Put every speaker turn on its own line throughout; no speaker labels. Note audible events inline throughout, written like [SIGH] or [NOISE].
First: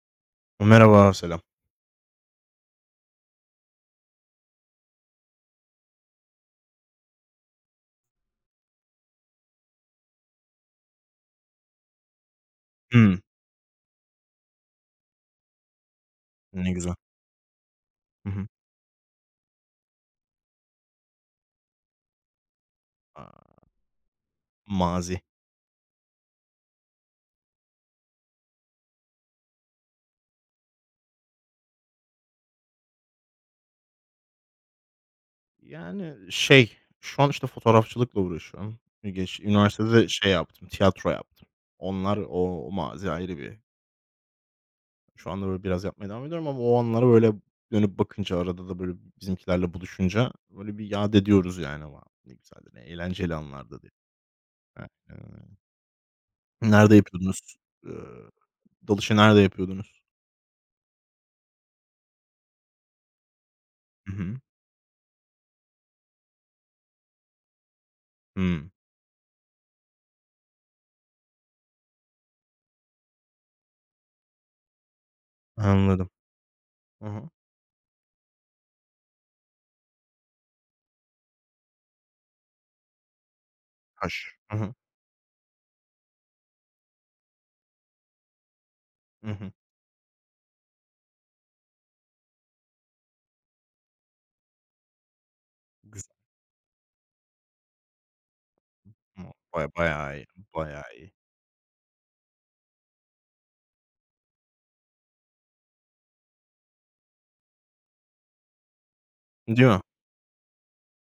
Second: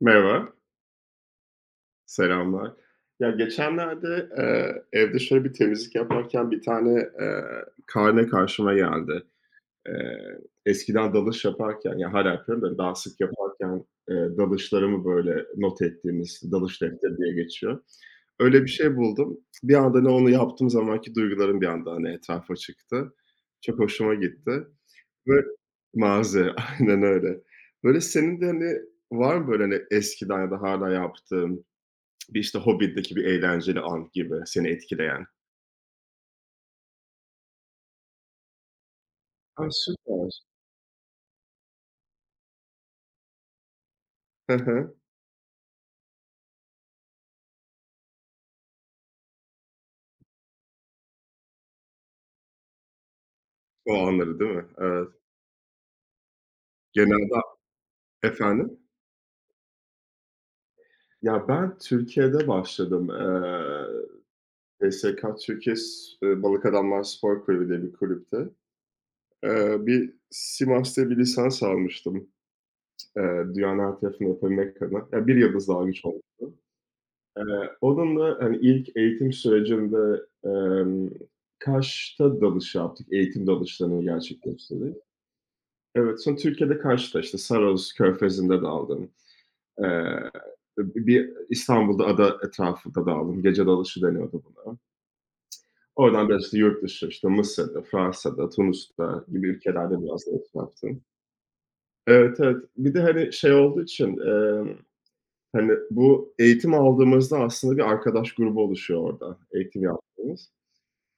Merhaba,
Merhaba, selam.
selamlar. Ya, geçenlerde, evde şöyle bir temizlik yaparken bir tane, eee, karne karşıma geldi. Eee, eskiden dalış yaparken, ya, hâlâ yapıyorum da daha sık
Hımm,
yaparken, dalışlarımı, böyle, not ettiğimiz
ne
dalış
güzel.
defteri diye geçiyor.
Hı hı.
Öyle bir şey buldum. Bir anda, ne onu yaptığım zamanki duygularım bir anda, hani, etrafa çıktı.
Aaa.
Çok hoşuma gitti
Mazi.
ve malzeme, [LAUGHS] aynen öyle. Böyle, senin de, hani, var mı, böyle, hani, eskiden ya da hala yaptığın, bir, işte, Hobbit'teki bir eğlenceli an gibi seni etkileyen.
Yani, şey, şu an, işte, fotoğrafçılıkla uğraşıyorum. Geç
A,
üniversitede de
süper.
şey yaptım, tiyatro yaptım. Onlar o mazi ayrı bir.
Hı hı.
Şu anda, böyle, biraz yapmaya devam ediyorum ama o anlara, böyle, dönüp bakınca arada da, böyle, bizimkilerle buluşunca, böyle, bir yad ediyoruz yani. "Wow, ne güzeldi, ne eğlenceli anlardı." diye.
O anları değil mi?
Aynen
Evet.
öyle. Nerede
Genelde.
yapıyordunuz? Eee,
Efendim?
dalışı nerede yapıyordunuz?
Ya, ben Türkiye'de başladım.
Hı hı.
SK Türkiye s Balık Adamlar Spor Kulübü diye bir kulüpte.
Hımm,
Bir Simas'ta bir lisans almıştım, dünyanın her tarafını yapabilmek adına. Ya, bir yıldız daha güç
anladım.
olmuştu.
Hı hı.
Onunla, hani, ilk eğitim sürecimde, Kaş'ta dalış yaptık. Eğitim dalışlarını
Kaş. Hı hı.
gerçekleştirdik. Evet, sonra Türkiye'de karşıda, işte, Saros Körfezi'nde dağıldım.
Hı hı.
Eee, bir İstanbul'da ada etrafında dağıldım. Gece dalışı deniyordu buna.
Güz.
Oradan biraz, işte, yurt dışı, işte, Mısır'da, Fransa'da, Tunus'ta
Ama
gibi
baya
ülkelerde
bayağı
biraz
iyi,
dalış
bayağı
yaptım.
iyi.
Evet, evet. Bir de, hani, şey olduğu için, hani, bu eğitim aldığımızda aslında bir arkadaş grubu oluşuyor orada
Değil mi?
eğitim yaptığımız.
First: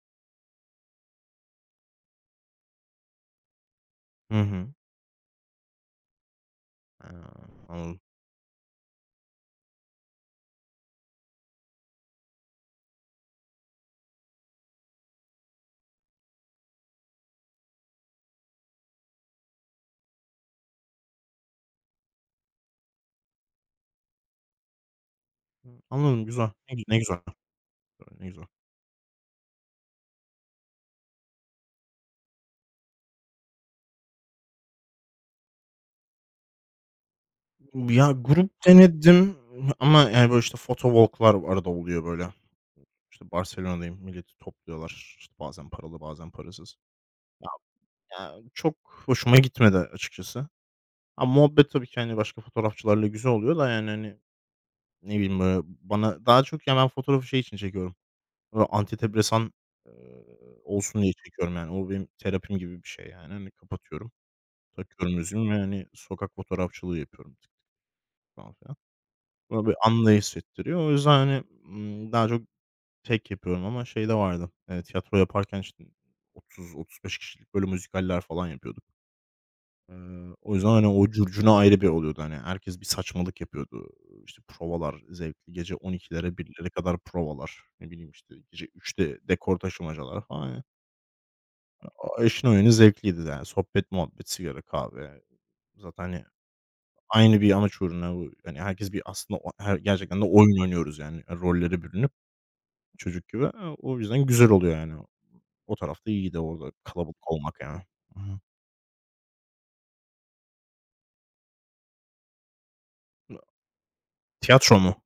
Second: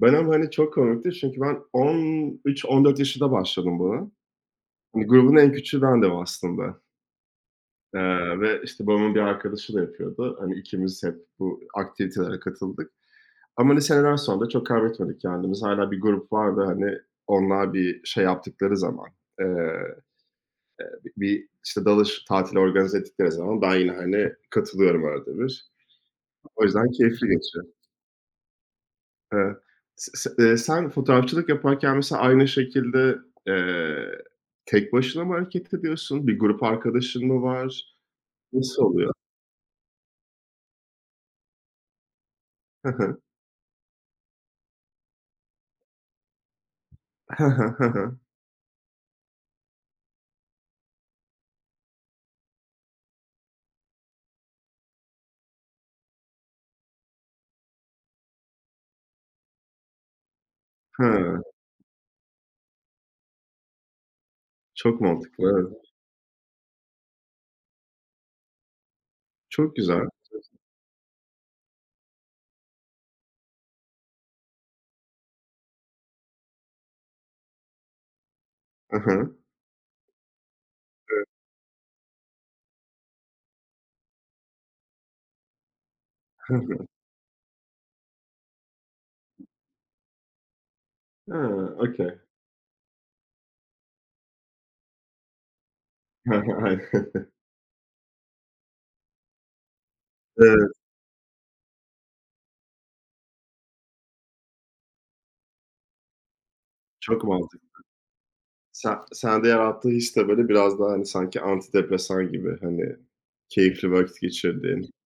Ben ama, hani, çok komikti çünkü ben 13-14 yaşında başladım buna.
Hı hı.
Hani, grubun en küçüğü bendim aslında.
Ha, anladım.
Ve, işte, babamın bir arkadaşı da yapıyordu. Hani, ikimiz hep bu aktivitelere katıldık ama liseden sonra da çok kaybetmedik kendimizi. Hâlâ bir grup var ve, hani, onlar bir şey yaptıkları zaman, eee, bi bir, işte, dalış tatili organize ettikleri zaman ben yine, hani, katılıyorum arada bir.
Anladım, güzel.
O
Ne gü
yüzden
ne güzel.
keyifli geçiyor.
Ne güzel.
Evet. S s sen fotoğrafçılık yaparken mesela aynı şekilde, eee, tek başına mı hareket ediyorsun? Bir grup arkadaşın mı var?
Ya, grup
Nasıl oluyor?
denedim ama, yani, böyle, işte, photo walk'lar arada oluyor, böyle. İşte,
[LAUGHS]
Barcelona'dayım, milleti topluyorlar. İşte, bazen paralı, bazen parasız.
Hı
Ya
hı. Hı hı.
ya, çok hoşuma gitmedi açıkçası. Ha, muhabbet tabii ki, hani, başka fotoğrafçılarla güzel oluyor da, yani, hani, ne bileyim, böyle, bana daha çok, ya, ben fotoğrafı şey için çekiyorum. Antidepresan, eee, olsun
Hı hı.
diye
Hıı.
çekiyorum yani. O benim terapim gibi bir şey yani. Hani kapatıyorum,
Çok
takıyorum
mantıklı,
müziğimi ve,
evet.
hani, sokak fotoğrafçılığı yapıyorum bir tık falan filan. Bana
Çok
böyle
güzel.
anları hissettiriyor. O yüzden, hani, daha çok tek yapıyorum ama şey de vardı, tiyatro yaparken, işte, 30-35 kişilik böyle müzikaller falan yapıyorduk.
Hı hı.
Eee, o yüzden, hani, o
Evet.
curcuna ayrı bir oluyordu. Hani, herkes bir saçmalık yapıyordu. İşte, provalar zevkli. Gece 00.00'lere
Hı
01.00'lere
hı.
kadar provalar. Ne bileyim, işte, gece 3'te dekor taşımacalar falan.
Ha, okay.
A eşin oyunu zevkliydi de yani sohbet, muhabbet, sigara, kahve. Yani, zaten, hani,
Hı hı, aynen.
aynı bir amaç uğruna bu hani, herkes bir aslında o her gerçekten de oyun
Evet,
oynuyoruz yani, rollere bürünüp çocuk gibi. O yüzden güzel oluyor yani. O tarafta iyiydi orada
çok
kalabalık olmak yani.
mantıklı.
Hı hı.
Sen sende yarattığı his de, böyle, biraz daha, hani, sanki antidepresan gibi, hani, keyifli vakit
Tiyatro
geçirdiğin,
mu?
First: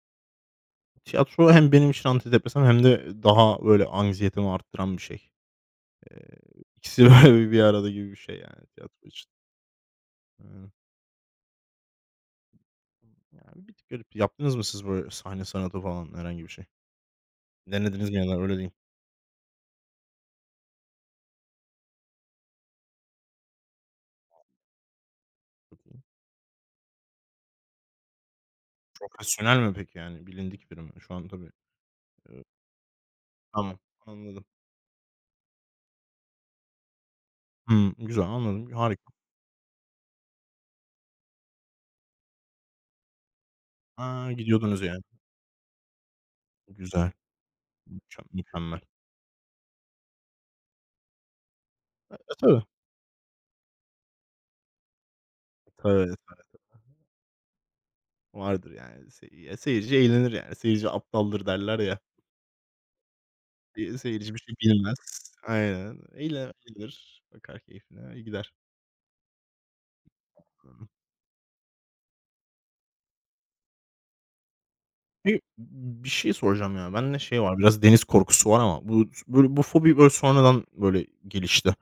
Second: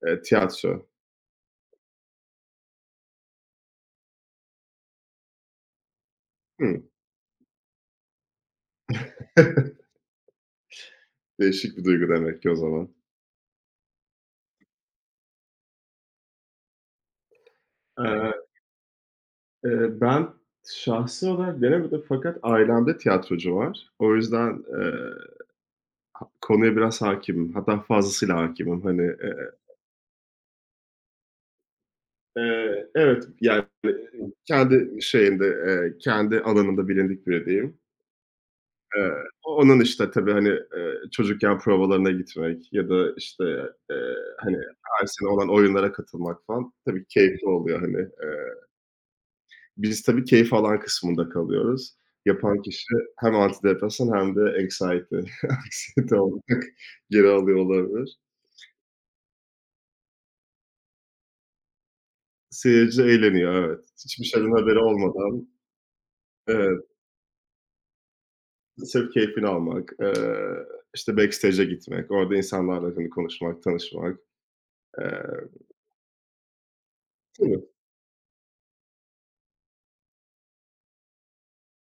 tiyatro.
Tiyatro hem benim için antidepresan hem de daha böyle anksiyetemi arttıran bir şey. Eee,
Hıı.
ikisi [LAUGHS] böyle bir arada gibi bir şey yani tiyatro için.
[LAUGHS]
Aynen.
Değişik bir duygu demek ki o zaman.
Yani bir tık garip. Yaptınız mı siz böyle sahne sanatı falan herhangi bir şey? Denediniz mi yani?
Eee,
Öyle diyeyim.
ben şahsi olarak denemedim fakat ailemde tiyatrocu var. O yüzden,
Çok iyi.
konuya biraz hâkimim. Hatta fazlasıyla hâkimim. Hani,
Profesyonel mi peki yani? Bilindik biri mi? Şu an tabii, eee,
Evet, yani,
tamam, anladım.
kendi şeyinde, kendi alanında bilindik biri diyeyim.
Hımm, güzel, anladım.
Eee,
Harika.
onun, işte, tabii, hani, çocukken provalarına gitmek ya da, işte,
Ha,
hani,
gidiyordunuz yani.
her sene olan oyunlara katılmak falan tabii
Güzel,
keyifli oluyor, hani.
mükemmel,
Eee,
mükemmel.
biz tabii keyif alan kısmında kalıyoruz.
E,
Yapan
tabii.
kişi hem antidepresan hem de anxiety, [LAUGHS]
Tabii,
anksiyete
tabii.
olarak geri alıyor olabilir.
Vardır yani. Seyirci eğlenir yani. "Seyirci aptaldır." derler ya.
Seyirci eğleniyor, evet. Hiçbir
Seyirci bir
şeyden
şey
haberi
bilmez.
olmadan.
Aynen. Eğlen
Evet.
eğlenir, bakar keyfine, gider.
Sırf keyfini almak,
Anladım.
işte, backstage'e gitmek, orada insanlarla, hani, konuşmak, tanışmak. Eee,
Peki, bir şey soracağım ya. Bende şey var,
tabii.
biraz deniz korkusu var ama bu s böyle bu fobi böyle sonradan böyle gelişti.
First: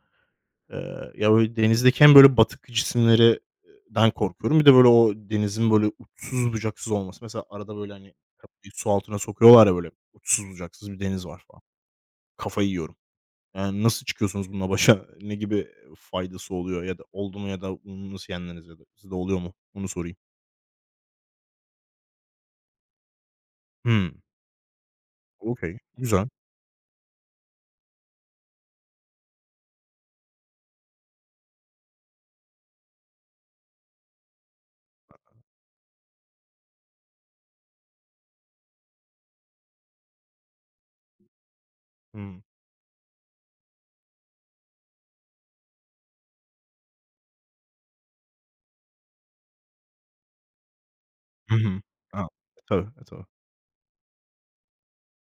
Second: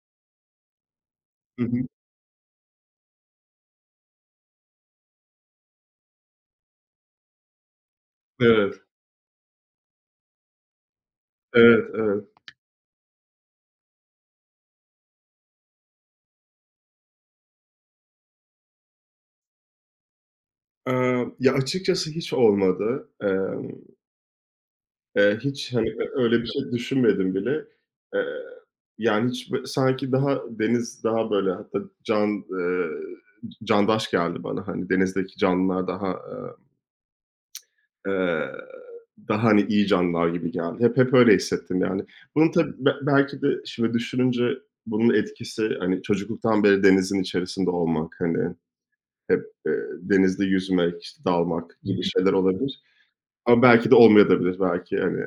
Ya, böyle,
Hı hı.
denizdeki hem böyle batık cisimleri den korkuyorum. Bir de böyle o denizin böyle uçsuz bucaksız olması. Mesela arada böyle, hani, kafayı
Evet,
su altına sokuyorlar ya böyle uçsuz bucaksız bir deniz var falan.
evet, evet.
Kafayı yiyorum. Yani, nasıl çıkıyorsunuz bununla başa? [LAUGHS] Ne gibi faydası oluyor ya da oldu mu ya da bunu nasıl yendiniz ya da sizde oluyor mu? Onu sorayım.
Ya, açıkçası hiç olmadı. Emm,
Hımm.
eee, hiç,
Okay,
hani, ö
güzel.
öyle bir şey düşünmedim bile. Eee, yani, hiç sanki daha deniz daha, böyle, hatta candaş geldi bana. Hani, denizdeki canlılar daha, Eee, daha, hani, iyi canlılar gibi geldi. Hep öyle hissettim, yani.
Hımm.
Bunun tabii belki de şimdi düşününce bunun etkisi, hani, çocukluktan beri denizin içerisinde olmak, hani, hep, denizde yüzmek, işte,
Hı
dalmak,
hı.
hı, gibi, hı,
A,
şeyler olabilir
tabii, e, tabii.
ama belki de olmayabilir. Belki, hani,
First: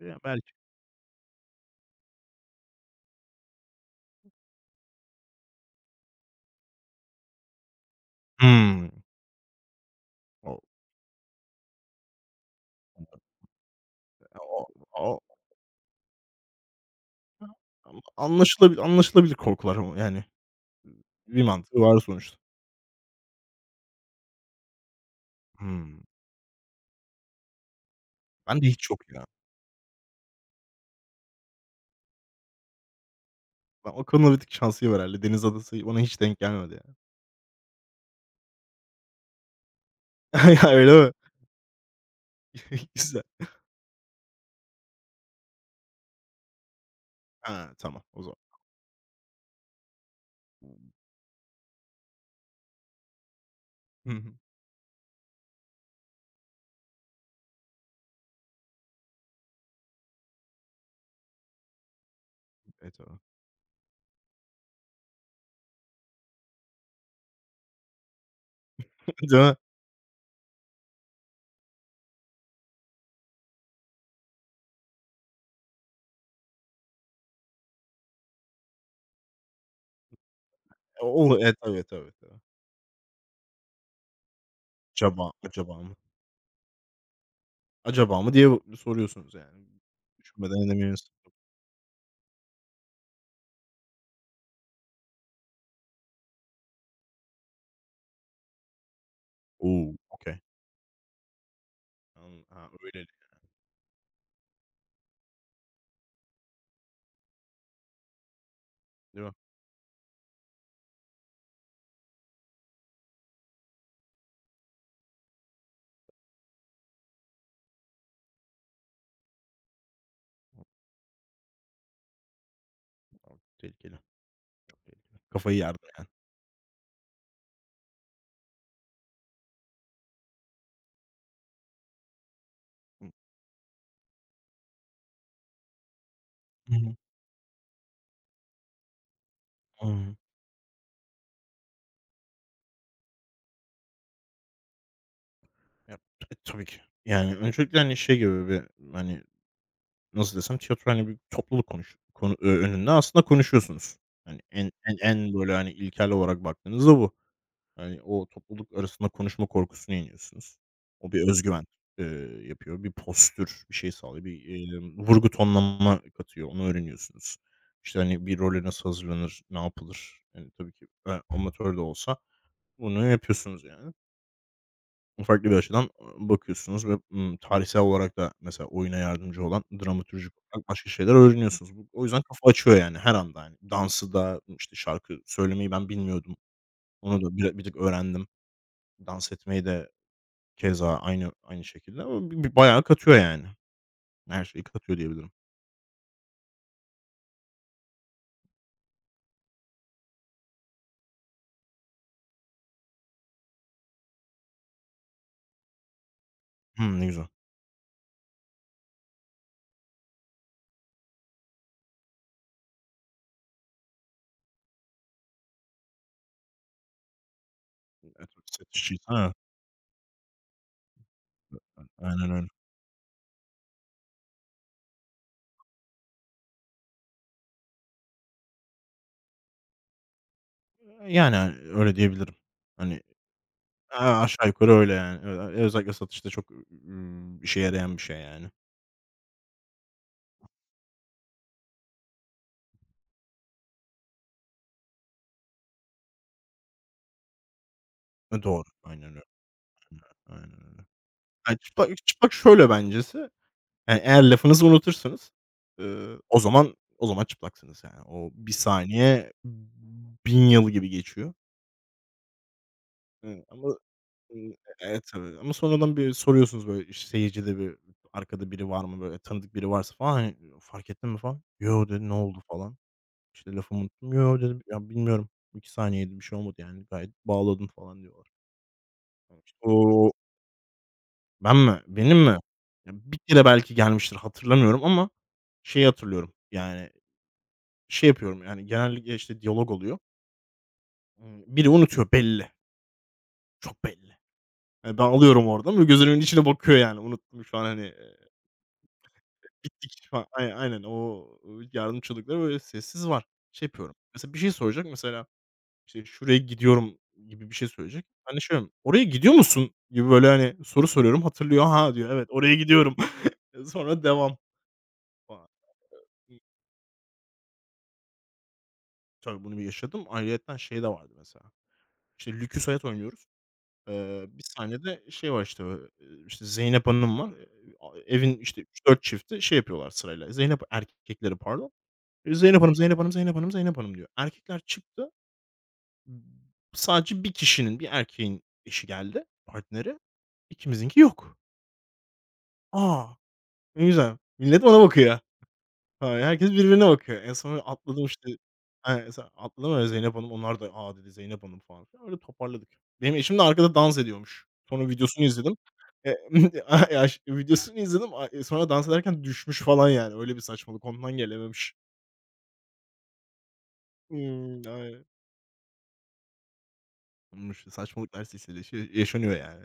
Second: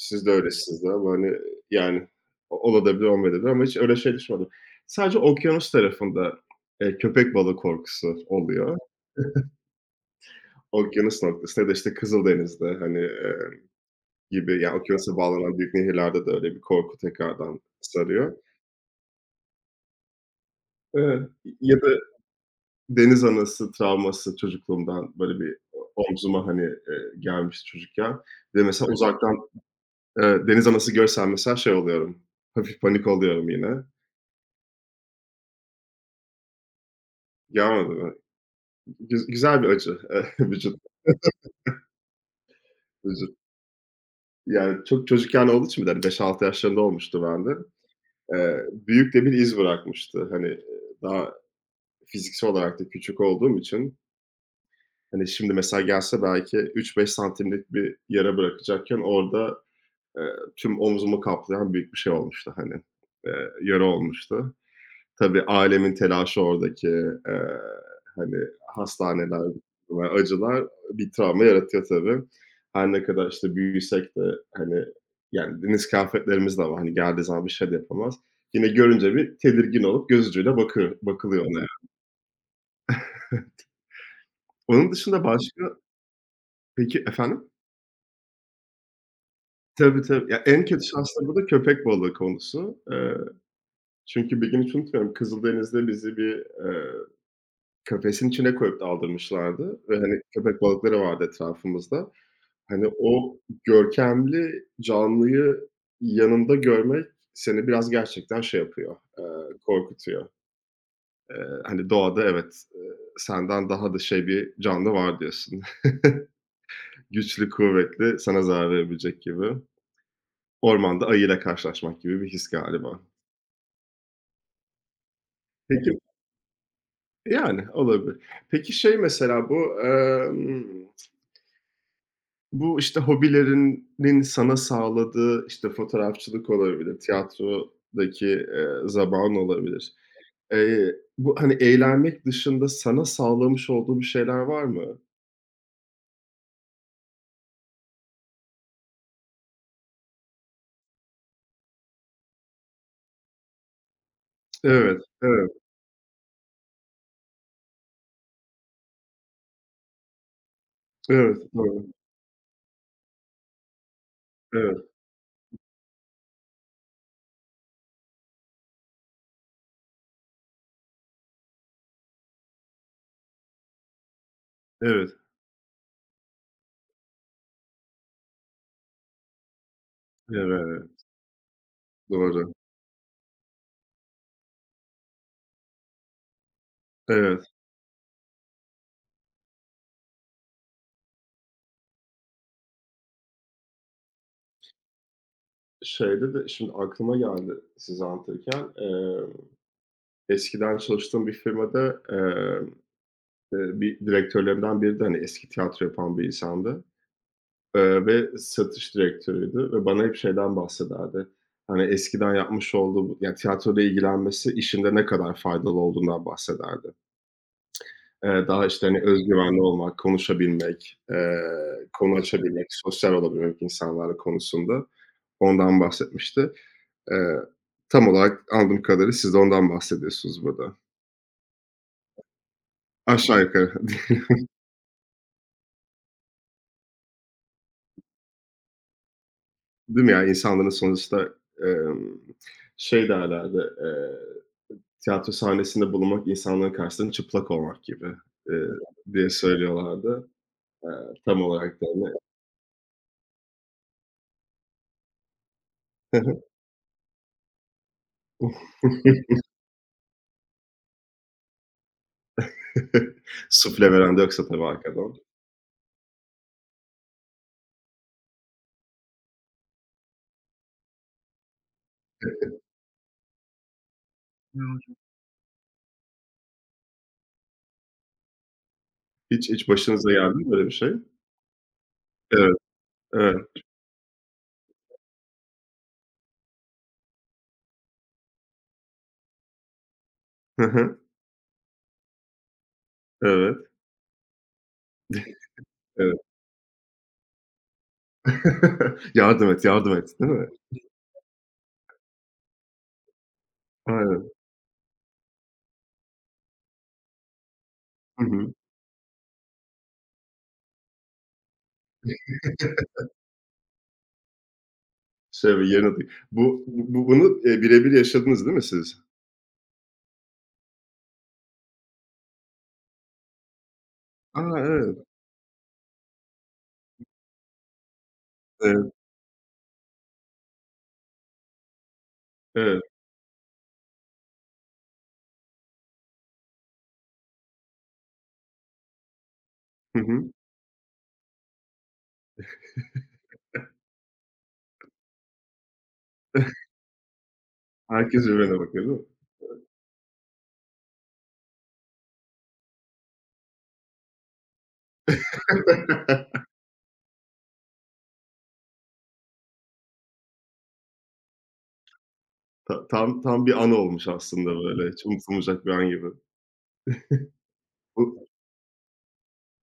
Ya,
de
belki.
öylesiniz de ama, hani, yani, o olabilir, olmayabilir ama hiç öyle şey düşünmedim. Sadece okyanus tarafında, köpek balığı korkusu oluyor.
Hımm. O
Okyanus noktasında ya da, işte, Kızıldeniz'de, hani,
o
Ya, okyanusa
o
bağlanan büyük nehirlerde de öyle bir korku tekrardan sarıyor.
anlaşılabilir korkular ama yani
Evet.
bir
Ya
mantığı
da
var sonuçta.
deniz anası travması çocukluğumdan böyle bir
Hımm.
omzuma, hani, gelmiş çocukken ve
Bende
mesela,
hiç
evet,
yok ya.
uzaktan, deniz anası görsem mesela şey oluyorum, hafif panik oluyorum yine.
Ben o konuda bir tık şanslıyım herhâlde. Deniz adası bana hiç denk gelmedi ya.
Gelmedi mi? Güzel bir acı. [LAUGHS]
[LAUGHS] Ya,
Vücut
öyle mi? [LAUGHS] Güzel.
vücut yani çok çocukken olduğu için bir de, hani, 5-6 yaşlarında olmuştu bende.
Ha, tamam o zaman.
Büyük de bir iz bırakmıştı. Hani, daha fiziksel olarak da küçük olduğum için,
Hı hı.
hani şimdi mesela gelse belki 3-5 santimlik bir yara bırakacakken orada, tüm omzumu kaplayan büyük bir şey olmuştu, hani,
E, tamam.
yara olmuştu. Tabii ailemin telaşı oradaki, eee, hani,
[LAUGHS] Değil
hastaneler
mi?
ve acılar bir travma yaratıyor tabii. Her ne kadar, işte, büyüsek de, hani, yani, deniz kıyafetlerimiz de var. Hani, geldiği zaman bir şey de yapamaz. Yine görünce bir tedirgin olup göz ucuyla bakıyor
E,
bakılıyor ona yani.
tabii, tabii, tabii.
Onun dışında
Acaba,
başka.
acaba mı?
Peki, efendim?
Acaba mı diye soruyorsunuz yani.
Tabii, tabii. Ya, en
Düşünmeden
kötü
edemiyorsun.
şans da burada köpek balığı konusu. Çünkü bir gün hiç unutmuyorum, Kızıldeniz'de bizi bir, eee, kafesin içine koyup daldırmışlardı
Oo,
ve, hani,
Okay.
köpek balıkları vardı etrafımızda.
Anladım. Ha,
Hani,
öyleli,
o görkemli canlıyı yanında görmek seni biraz gerçekten şey yapıyor,
değil mi?
korkutuyor. Hani, doğada evet, senden daha da şey bir canlı var diyorsun. [LAUGHS] Güçlü, kuvvetli, sana zarar verebilecek gibi. Ormanda ayıyla karşılaşmak gibi bir his galiba.
A, tehlikeli, tehlikeli. Kafayı yardım
Peki.
yani.
Yani, olabilir. Peki şey mesela bu, işte,
Hı.
hobilerinin sana sağladığı, işte, fotoğrafçılık
Hı hı.
olabilir, tiyatrodaki, zabağın olabilir.
Anladım.
Bu, hani, eğlenmek dışında sana sağlamış olduğu bir şeyler var mı?
Ya, tabii ki. Yani öncelikle, hani, şey gibi bir, hani, nasıl desem, tiyatro, hani, bir topluluk konuş konu önünde aslında konuşuyorsunuz. Hani, en en
Evet,
en,
evet,
böyle, hani, ilkel olarak baktığınızda bu. Hani, o topluluk arasında konuşma korkusunu yeniyorsunuz. O bir öz
evet,
güven,
doğru.
eee, yapıyor. Bir postür, bir şey sağlıyor. Bir,
Evet,
vurgu tonlama katıyor. Onu öğreniyorsunuz. İşte, hani, bir role nasıl hazırlanır, ne yapılır? Hani, tabii ki, amatör de olsa bunu yapıyorsunuz yani.
evet,
Farklı bir açıdan, bakıyorsunuz ve, tarihsel olarak da mesela oyuna yardımcı olan dramaturjik olarak başka
evet,
şeyler öğreniyorsunuz. Bu o yüzden kafa
doğru.
açıyor yani her anda yani. Dansı da, işte, şarkı söylemeyi ben bilmiyordum. Onu da
Evet.
bir tık öğrendim. Dans etmeyi de keza aynı şekilde ama b b bayağı katıyor yani. Her şeyi katıyor diyebilirim.
Şeyde de şimdi aklıma geldi sizi anlatırken, eskiden çalıştığım bir firmada, bir direktörlerimden biri de, hani, eski tiyatro yapan bir insandı,
Hımm, ne güzel.
ve satış direktörüydü ve bana hep şeyden bahsederdi. Hani, eskiden yapmış olduğu ya, tiyatroyla ilgilenmesi işinde ne kadar faydalı olduğundan bahsederdi.
Evet,
Daha,
set
işte, hani,
işçiysen
öz
evet.
güvenli olmak, konuşabilmek, konu
Aynen öyle.
açabilmek, sosyal olabilmek insanlarla konusunda ondan bahsetmişti. Eee, tam olarak anladığım kadarıyla siz de ondan bahsediyorsunuz burada.
Yani, hani, öyle diyebilirim. Hani,
Aşağı yukarı.
aşağı yukarı öyle yani. Özellikle satışta çok, işe yarayan bir şey yani.
Değil mi ya? İnsanların sonuçta, emm, şey derlerdi, tiyatro sahnesinde bulunmak insanların karşısında çıplak olmak gibi,
E,
eee,
doğru. Aynen öyle.
diye söylüyorlardı.
Aynen öyle.
Eee, tam
Yani
olarak da
çıplak
öyle.
çıplak şöyle bencesi, yani eğer lafınızı unutursanız, o zaman çıplaksınız yani. O bir saniye
[LAUGHS]
1000 yıl gibi geçiyor. Ama,
Sufle veren de yoksa tabii
evet,
arkadan.
tabii ama sonradan bir soruyorsunuz böyle işte seyircide bir arkada biri var mı böyle tanıdık biri varsa falan hani fark ettin mi falan. Yo dedi ne oldu falan. İşte lafımı unuttum. Yo dedim ya bilmiyorum. 2 saniyeydi bir şey olmadı yani gayet bağladım falan diyorlar. Yani
Hiç
işte,
hiç
o,
başınıza geldi mi böyle bir şey?
ben mi? Benim mi?
Evet,
Ya, bir kere
evet.
belki gelmiştir, hatırlamıyorum ama şeyi hatırlıyorum, yani, şey yapıyorum, yani, genellikle, işte, diyalog oluyor.
Hı hı.
Biri unutuyor belli,
Evet.
çok belli. Hani, ben alıyorum
[LAUGHS]
oradan ve
Evet.
gözlerimin içine bakıyor, yani, "Unuttum şu an, hani,
[LAUGHS] Yardım et, yardım
bittik
et,
falan.
değil mi?
Ay aynen o yardımcılıkları böyle sessiz var. Şey yapıyorum,
Aynen.
mesela bir şey soracak, mesela, işte, "Şuraya gidiyorum." gibi bir şey söyleyecek.
Hı
Ben de şey
hı.
diyorum, "Oraya gidiyor musun?" gibi böyle, hani, soru soruyorum, hatırlıyor, "Ha," diyor, "evet, oraya
[LAUGHS]
gidiyorum." [LAUGHS] Sonra devam falan.
Şöyle bir yerine. Bu bu bunu, birebir yaşadınız değil mi siz?
Tabii, bunu bir yaşadım. Ayrıyeten şey de vardı mesela. İşte, Lükü Soyat oynuyoruz.
A!
Bir
Evet.
sahnede şey var, işte, işte, Zeynep Hanım var. A evin, işte,
Evet.
3-4 çifti şey yapıyorlar sırayla. Zeynep erkekleri pardon. "Zeynep Hanım,
Evet.
Zeynep Hanım, Zeynep Hanım, Zeynep Hanım." diyor. Erkekler çıktı. Sadece bir kişinin, bir erkeğin eşi geldi, partneri.
Hı hı.
İkimizinki yok. A! Ne güzel. Millet bana bakıyor. Ha, herkes birbirine bakıyor. En son atladım, [LAUGHS]
Herkes
işte.
birbirine bakıyor,
He,
değil mi?
mesela atladım öyle Zeynep Hanım. Onlar da, "A!" dedi, "Zeynep Hanım." falan filan. Öyle toparladık. Benim eşim de arkada dans ediyormuş. Sonra videosunu izledim.
[LAUGHS]
Eee, ya, [LAUGHS] videosunu izledim. A sonra dans ederken düşmüş falan yani. Öyle bir saçmalık. Ondan gelememiş.
Ta tam tam bir an olmuş aslında
Hımm.
böyle,
Aynen.
hiç unutulmayacak bir an gibi.
Saçmalıklar
Bu
silsilesi yaşanıyor yani.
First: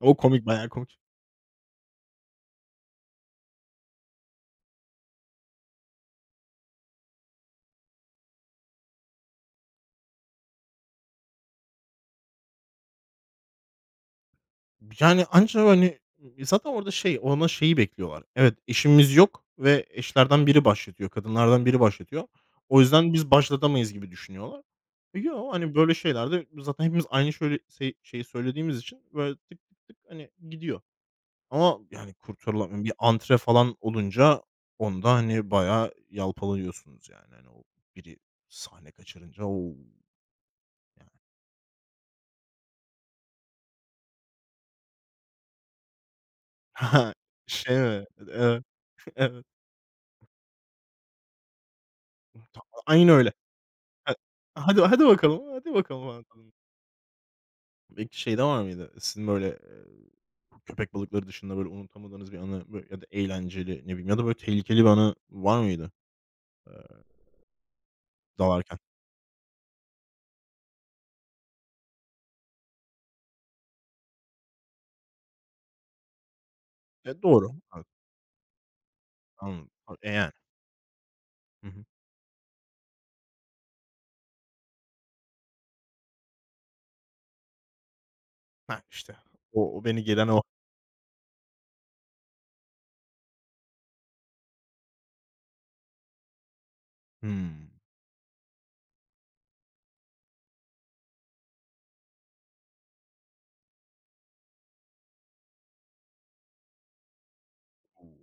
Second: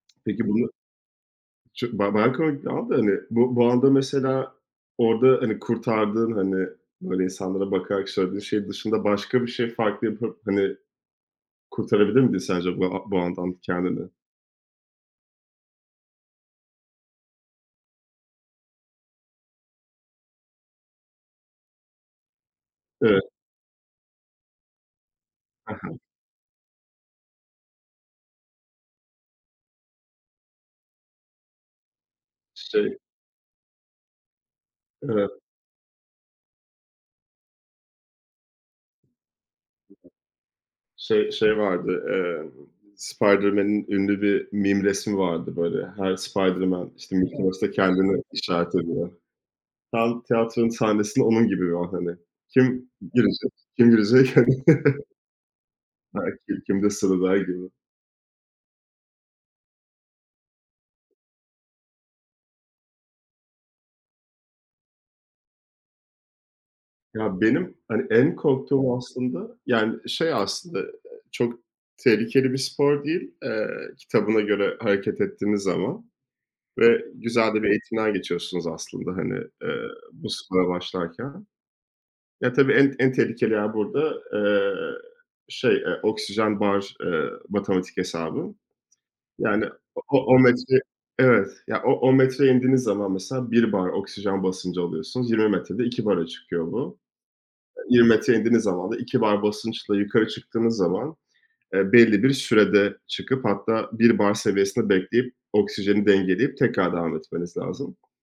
O komik,
peki
bayağı
bunu
komik.
çok bayağı komik bir an da, hani, bu anda mesela orada, hani, kurtardığın, hani, böyle insanlara bakarak söylediğin şey dışında başka bir şey farklı yapıp, hani, kurtarabilir miydin sence bu andan kendini?
Yani, ancak hani, zaten orada şey, ona şeyi bekliyorlar. Evet, eşimiz yok ve eşlerden biri başlatıyor, kadınlardan biri başlatıyor. O yüzden
Evet.
biz başlatamayız gibi düşünüyorlar. Yok hani, böyle şeylerde zaten hepimiz aynı şöyle şeyi söylediğimiz için böyle tık tık tık, hani, gidiyor. Ama, yani,
[LAUGHS] Şey,
kurtarılamıyor. Bir
evet.
antre falan olunca onda, hani, bayağı yalpalıyorsunuz yani. Hani, o biri sahne kaçırınca, o! Yani.
Şey vardı, Spiderman'in ünlü bir meme resmi vardı böyle. Her Spiderman, işte,
[LAUGHS]
evet,
Şey mi?
kendini
Evet,
işaret ediyor.
[LAUGHS] evet.
Tam tiyatronun sahnesinde onun gibi var, hani. Kim
Aynen öyle.
girecek? Kim
He.
girecek?
Hadi hadi
[LAUGHS]
bakalım, hadi bakalım
Hani,
anlatalım.
belki kimde sıra der gibi.
Peki şey de var mıydı? Sizin böyle, bu köpek balıkları dışında böyle unutamadığınız bir anı ya da eğlenceli, ne bileyim ya da böyle tehlikeli bir anı var mıydı, eee,
Ya, benim, hani, en
dalarken?
korktuğum aslında, yani, şey aslında, çok tehlikeli bir spor değil, kitabına göre hareket ettiğiniz zaman ve
E, doğru.
güzel de bir
Evet,
eğitimden geçiyorsunuz aslında, hani,
anladım.
eee,
E,
bu
yani.
spora başlarken.
Hı hı.
Ya, tabii en tehlikeli yer burada, şey, oksijen bar, matematik hesabı.
Heh, işte.
Yani
O beni
o
gelen
o
o.
metre evet, ya, o metreye indiğiniz zaman mesela bir bar oksijen basıncı alıyorsunuz. 20 metrede 2 bara çıkıyor bu.
Hımm.
20 metreye indiğiniz zaman da 2 bar basınçla yukarı çıktığınız zaman, belli bir sürede çıkıp hatta bir bar seviyesinde bekleyip oksijeni dengeleyip tekrar devam etmeniz lazım.
O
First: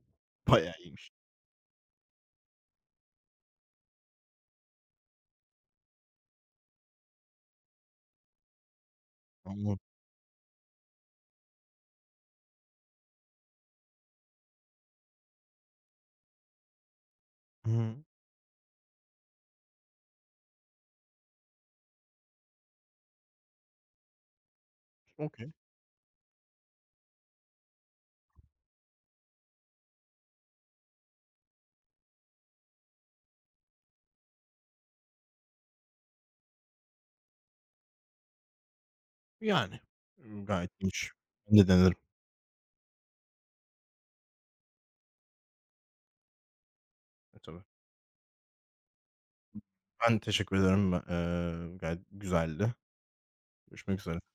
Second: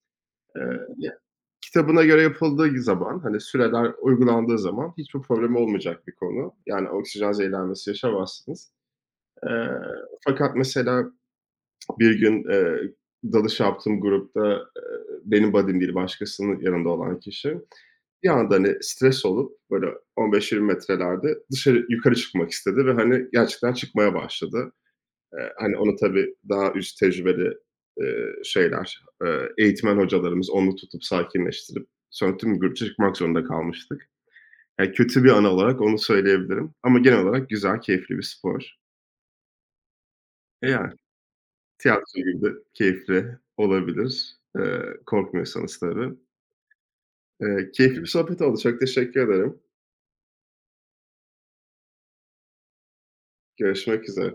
Eee,
bayağı iyiymiş.
kitabına göre yapıldığı zaman, hani, süreler uygulandığı zaman hiçbir problem olmayacak bir konu. Yani, oksijen zehirlenmesi yaşamazsınız. Eee,
Anladım.
fakat mesela bir gün, dalış yaptığım grupta, benim buddy'm değil başkasının yanında olan kişi
Hıı.
bir anda, hani, stres olup böyle 15-20 metrelerde dışarı yukarı çıkmak istedi ve, hani, gerçekten çıkmaya başladı.
Okay.
Hani, onu tabii daha üst tecrübeli, şeyler, eğitmen hocalarımız onu tutup sakinleştirip sonra tüm grupça çıkmak zorunda kalmıştık. Yani kötü bir anı olarak onu söyleyebilirim ama genel olarak güzel, keyifli bir spor.
Yani.
E,
Gayet
yani
iyiymiş. Ben de denerim.
tiyatro gibi de keyifli olabilir, korkmuyorsanız tabii.
E, tabii.
Keyifli bir sohbet oldu. Çok teşekkür ederim.
Ben teşekkür ederim. Ben Gayet güzeldi. Görüşmek
Görüşmek
üzere.
üzere.